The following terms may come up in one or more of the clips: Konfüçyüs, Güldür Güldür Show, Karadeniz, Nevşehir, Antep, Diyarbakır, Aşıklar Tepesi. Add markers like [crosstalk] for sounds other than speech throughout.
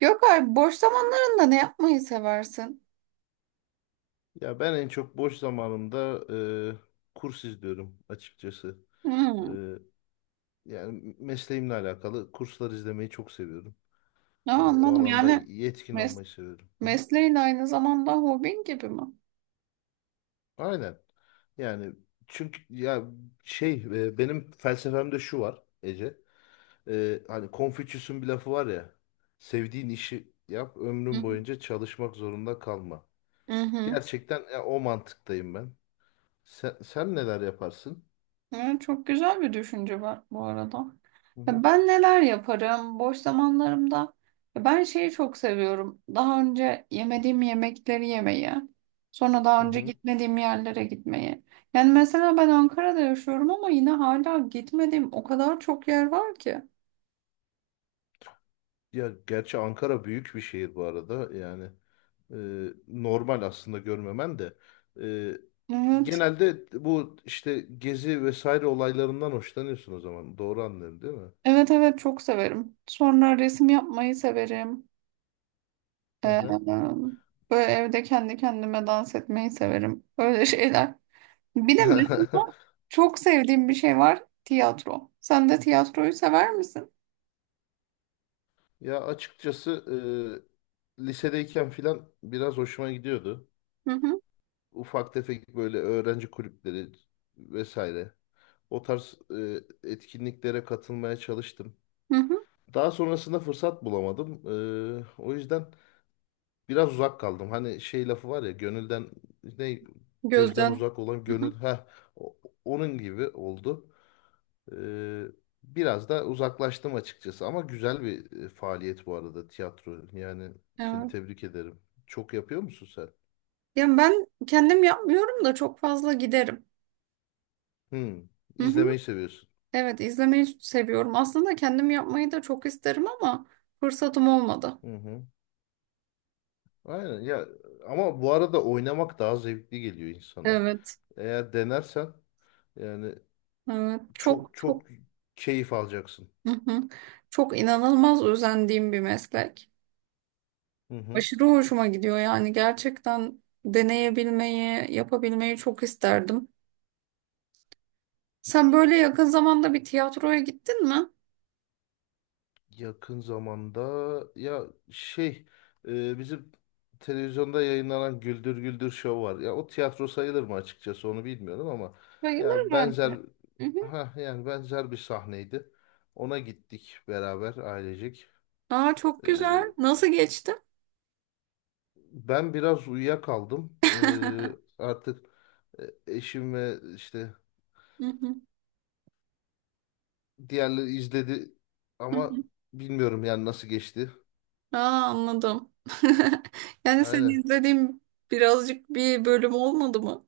Yok abi, boş zamanlarında ne yapmayı seversin? Ya ben en çok boş zamanımda kurs izliyorum açıkçası. E, Hmm. yani mesleğimle alakalı kurslar izlemeyi çok seviyorum. Ne Bu anladım alanda yani yetkin mes olmayı seviyorum. Hı hı. mesleğin aynı zamanda hobin gibi mi? Aynen. Yani çünkü ya benim felsefemde şu var Ece. Hani Konfüçyüs'ün bir lafı var ya. Sevdiğin işi yap, Hı ömrün hı. boyunca çalışmak zorunda kalma. Hı hı. Gerçekten o mantıktayım ben. Sen neler yaparsın? Evet, çok güzel bir düşünce var bu arada. Hı Ya hı. ben neler yaparım boş zamanlarımda? Ya ben şeyi çok seviyorum. Daha önce yemediğim yemekleri yemeyi. Sonra Hı daha önce hı. gitmediğim yerlere gitmeyi. Yani mesela ben Ankara'da yaşıyorum ama yine hala gitmediğim o kadar çok yer var ki. Ya gerçi Ankara büyük bir şehir bu arada. Yani normal aslında görmemen de. E, Evet. Genelde bu işte gezi vesaire olaylarından hoşlanıyorsun o zaman. Doğru anlıyorum değil mi? Evet evet, çok severim. Sonra resim yapmayı severim. Hı hı. Ee, Böyle evde kendi kendime dans etmeyi severim. Öyle [laughs] şeyler. Bir de mesela çok sevdiğim bir şey var. Tiyatro. Sen de tiyatroyu sever misin? [laughs] Ya açıkçası lisedeyken filan biraz hoşuma gidiyordu. Hı hı, Ufak tefek böyle öğrenci kulüpleri vesaire. O tarz etkinliklere katılmaya çalıştım. hı hı. Daha sonrasında fırsat bulamadım. O yüzden biraz uzak kaldım. Hani şey lafı var ya gönülden ne gözden Gözden. uzak olan Hı gönül hı. ha onun gibi oldu. Ee, Biraz da uzaklaştım açıkçası ama güzel bir faaliyet bu arada tiyatro. Yani seni Evet. tebrik ederim. Çok yapıyor musun sen? Ya ben kendim yapmıyorum da çok fazla giderim. Hmm, Hı hı. izlemeyi seviyorsun. Evet, izlemeyi seviyorum. Aslında kendim yapmayı da çok isterim ama fırsatım olmadı. Hı hı. Aynen ya, ama bu arada oynamak daha zevkli geliyor insana. Evet. Eğer denersen yani Evet. çok Çok çok çok. keyif alacaksın. Hı hı. Çok inanılmaz özendiğim bir meslek. Hı hı. Aşırı hoşuma gidiyor yani, gerçekten deneyebilmeyi, yapabilmeyi çok isterdim. Sen böyle yakın zamanda bir tiyatroya gittin mi? Yakın zamanda ya bizim televizyonda yayınlanan Güldür Güldür Show var. Ya o tiyatro sayılır mı açıkçası onu bilmiyorum ama Bayılır ya bence. benzer, Hı hı. ha yani benzer bir sahneydi. Ona gittik beraber ailecek. Aa, çok E, güzel. Nasıl geçti? Ben biraz uyuyakaldım. Artık e, eşim ve işte Hı hı. diğerleri izledi Hı hı. ama bilmiyorum yani nasıl geçti. Aa, anladım. [laughs] Yani seni Aynen. izlediğim birazcık bir bölüm olmadı mı?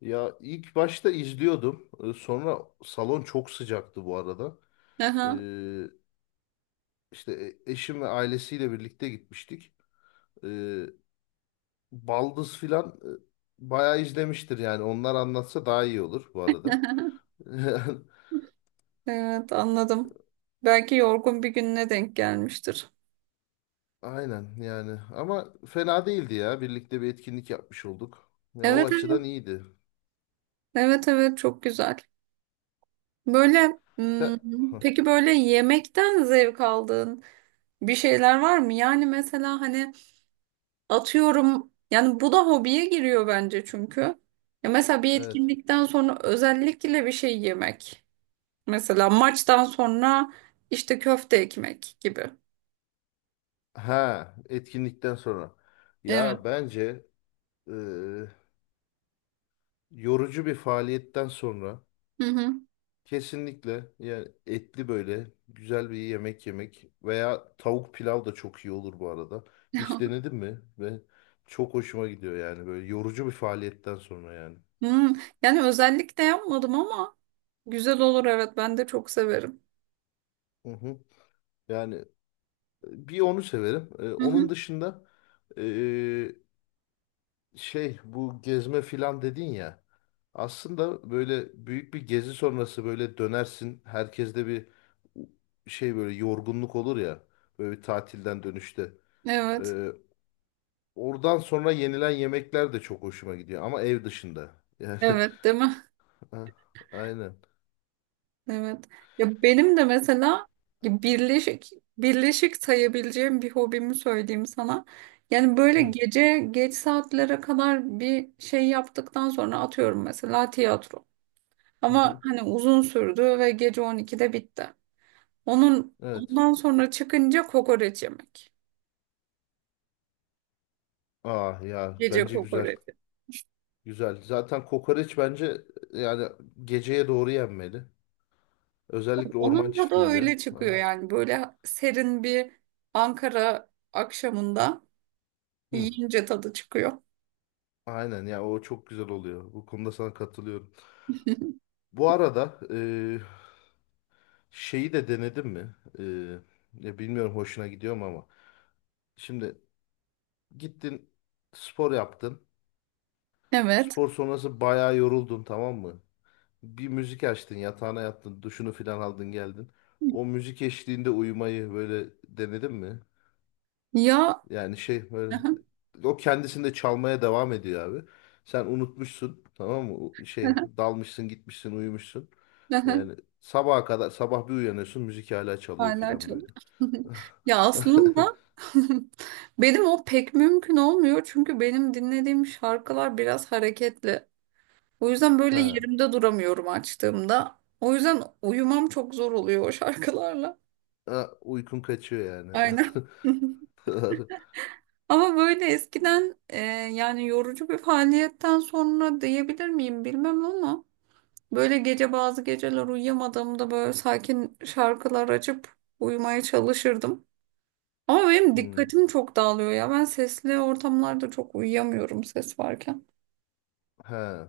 Ya ilk başta izliyordum. Sonra salon çok sıcaktı bu arada. Aha, Ee, işte e- eşim ve ailesiyle birlikte gitmiştik. Ee, Baldız filan bayağı izlemiştir yani. Onlar anlatsa daha iyi olur bu arada. [laughs] evet, anladım. Belki yorgun bir gününe denk gelmiştir. Aynen yani. Ama fena değildi ya. Birlikte bir etkinlik yapmış olduk. Ya o Evet açıdan evet. iyiydi. Evet evet, çok güzel. Böyle Sen... hmm, Hah, peki böyle yemekten zevk aldığın bir şeyler var mı? Yani mesela hani atıyorum yani, bu da hobiye giriyor bence çünkü. Ya mesela bir evet. etkinlikten sonra özellikle bir şey yemek. Mesela maçtan sonra işte köfte ekmek gibi. Ha, etkinlikten sonra. Evet. Ya bence e, yorucu bir faaliyetten sonra Hı hı. kesinlikle yani etli böyle güzel bir yemek yemek veya tavuk pilav da çok iyi olur bu arada. Hiç [laughs] denedin mi? Ve çok hoşuma gidiyor yani böyle yorucu bir faaliyetten sonra yani. Hmm. Yani özellikle yapmadım ama güzel olur, evet, ben de çok severim. Hı hı. Yani bir onu severim. Hı Onun hı. dışında ee, şey bu gezme filan dedin ya. Aslında böyle büyük bir gezi sonrası böyle dönersin. Herkeste bir şey böyle yorgunluk olur ya. Böyle bir tatilden dönüşte. Evet. Ee, Oradan sonra yenilen yemekler de çok hoşuma gidiyor ama ev dışında. Yani Evet, değil mi? [laughs] a- aynen. Evet. Ya benim de mesela birleşik birleşik sayabileceğim bir hobimi söyleyeyim sana. Yani böyle Hı, gece geç saatlere kadar bir şey yaptıktan sonra atıyorum mesela tiyatro. hı, Ama hı. hani uzun sürdü ve gece 12'de bitti. Onun Evet. ondan sonra çıkınca kokoreç yemek. Ah ya Gece bence güzel. kokoreç. Güzel. Zaten kokoreç bence, yani geceye doğru yenmeli. Özellikle orman Onun tadı çiftliğinde. öyle Ha. çıkıyor yani, böyle serin bir Ankara akşamında Hı. yiyince tadı çıkıyor. Aynen ya, o çok güzel oluyor. Bu konuda sana katılıyorum. Bu arada şeyi de denedin mi? Ya bilmiyorum hoşuna gidiyor mu ama. Şimdi gittin, spor yaptın. Evet. Spor sonrası bayağı yoruldun, tamam mı? Bir müzik açtın, yatağına yattın, duşunu filan aldın geldin. O müzik eşliğinde uyumayı böyle denedin mi? Ya Yani şey böyle [laughs] o kendisinde çalmaya devam ediyor abi. Sen unutmuşsun, tamam mı? O şey [laughs] dalmışsın gitmişsin uyumuşsun. Yani sabaha kadar, sabah bir uyanıyorsun müzik hala çalıyor hala filan böyle. çalıyor. [laughs] Ya aslında [laughs] [laughs] benim o pek mümkün olmuyor çünkü benim dinlediğim şarkılar biraz hareketli. O yüzden böyle Ha. yerimde duramıyorum açtığımda. O yüzden uyumam çok zor oluyor o şarkılarla. Ha, uykun kaçıyor yani. [laughs] Aynen. [laughs] Doğru. Ama böyle eskiden yani yorucu bir faaliyetten sonra diyebilir miyim bilmem ama böyle gece, bazı geceler uyuyamadığımda böyle sakin şarkılar açıp uyumaya çalışırdım. Ama benim Hmm. dikkatim çok dağılıyor ya. Ben sesli ortamlarda çok uyuyamıyorum, ses varken. Ha.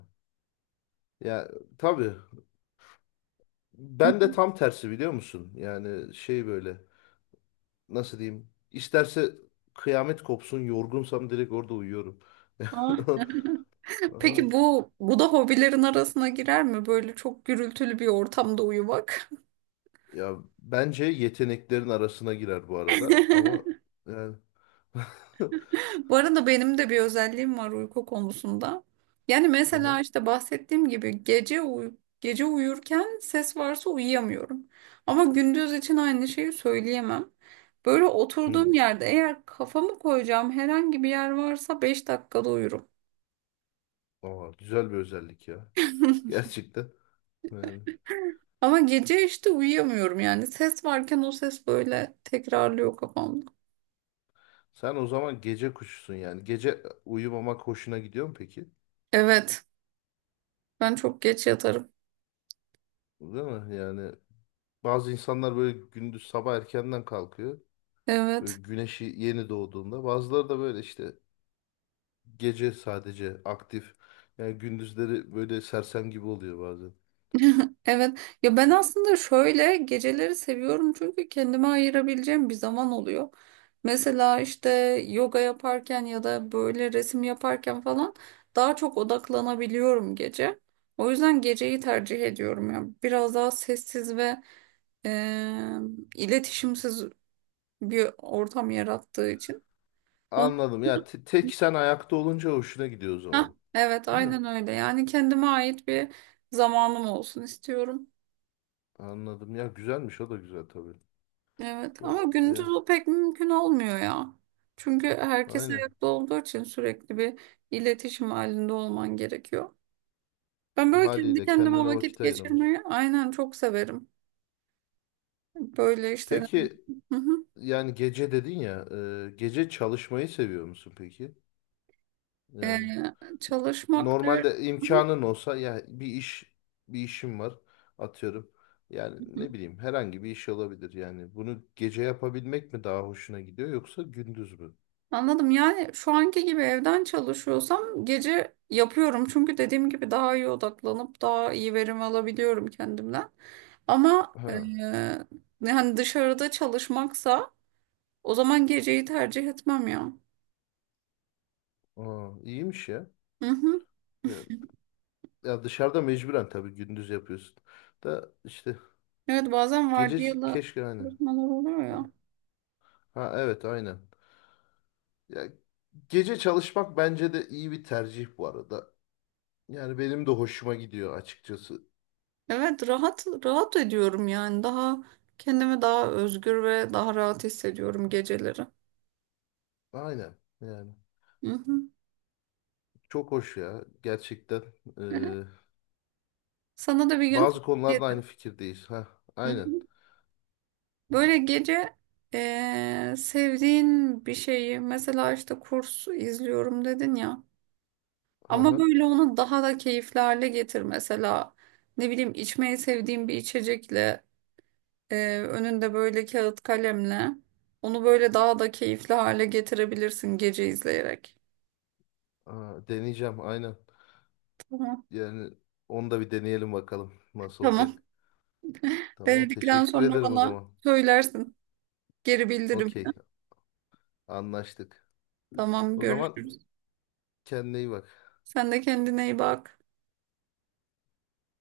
Ya tabii, Hı. ben de tam tersi biliyor musun? Yani şey böyle nasıl diyeyim? İsterse kıyamet kopsun yorgunsam direkt orada uyuyorum. Aa. [laughs] Ay, Peki bu da hobilerin arasına girer mi? Böyle çok gürültülü bir ortamda uyumak. ya bence yeteneklerin arasına girer bu arada ama yani [laughs] [laughs] Bu arada benim de bir özelliğim var uyku konusunda. Yani Aha. mesela işte bahsettiğim gibi gece uyurken ses varsa uyuyamıyorum. Ama gündüz için aynı şeyi söyleyemem. Böyle oturduğum Hmm. yerde eğer kafamı koyacağım herhangi bir yer varsa 5 dakikada uyurum. Aa, güzel bir özellik ya. [laughs] Gerçekten. Yani. Ama gece işte uyuyamıyorum yani. Ses varken o ses böyle tekrarlıyor kafamda. Sen o zaman gece kuşusun yani. Gece uyumamak hoşuna gidiyor mu peki? Evet. Ben çok geç yatarım. Değil mi? Yani bazı insanlar böyle gündüz sabah erkenden kalkıyor. Böyle Evet. güneşi yeni doğduğunda. Bazıları da böyle işte gece sadece aktif. Yani gündüzleri böyle sersem gibi oluyor bazen. [laughs] Evet. Ya ben aslında şöyle, geceleri seviyorum çünkü kendime ayırabileceğim bir zaman oluyor. Mesela işte yoga yaparken ya da böyle resim yaparken falan daha çok odaklanabiliyorum gece. O yüzden geceyi tercih ediyorum ya. Biraz daha sessiz ve eee, iletişimsiz bir ortam yarattığı için. Onu Anladım. Ya tek sen ayakta olunca hoşuna gidiyor o heh, zaman. evet, Değil mi? aynen öyle. Yani kendime ait bir zamanım olsun istiyorum. Anladım. Ya güzelmiş, o da güzel tabii. Evet ama gündüz Ya, o pek mümkün olmuyor ya. Çünkü herkes aynen. ayakta olduğu için sürekli bir iletişim halinde olman gerekiyor. Ben böyle kendi Haliyle kendime kendine vakit vakit ayıramıyorsun. geçirmeyi aynen çok severim. Böyle işte ne bileyim, Peki hı hı. yani gece dedin ya, gece çalışmayı seviyor musun peki? Yani Çalışmak der. normalde Hı imkanın olsa ya bir işim var atıyorum. Yani hı. ne bileyim herhangi bir iş olabilir yani. Bunu gece yapabilmek mi daha hoşuna gidiyor yoksa gündüz mü? Anladım. Yani şu anki gibi evden çalışıyorsam gece yapıyorum. Çünkü dediğim gibi daha iyi odaklanıp daha iyi verim alabiliyorum kendimden. Ama Ha, yani dışarıda çalışmaksa o zaman geceyi tercih etmem ya. aa, iyiymiş ya. Hı hı. Ya, ya dışarıda mecburen tabii gündüz yapıyorsun. Da işte Evet, bazen gece vardiyalı keşke aynen. çalışmalar oluyor ya. Ha, ha, evet aynen. Ya gece çalışmak bence de iyi bir tercih bu arada. Yani benim de hoşuma gidiyor açıkçası. Evet, rahat rahat ediyorum yani, daha kendimi daha özgür ve daha rahat hissediyorum geceleri. Aynen yani. Hı hı. Çok hoş ya. Gerçekten. Ee, [laughs] Sana da bir gün Bazı tavsiye konularda aynı fikirdeyiz. Ha, aynen. ederim. Böyle gece sevdiğin bir şeyi, mesela işte kurs izliyorum dedin ya, Hı ama hı. böyle onu daha da keyifli hale getir, mesela ne bileyim içmeyi sevdiğin bir içecekle, önünde böyle kağıt kalemle, onu böyle daha da keyifli hale getirebilirsin gece izleyerek. Aa, deneyeceğim aynen. Tamam. Yani onu da bir deneyelim bakalım nasıl Tamam. olacak. Tamam, Denedikten teşekkür sonra ederim o bana zaman. söylersin, geri bildirimle. Okey, anlaştık. Tamam, O zaman görüşürüz. kendine iyi bak. Sen de kendine iyi bak.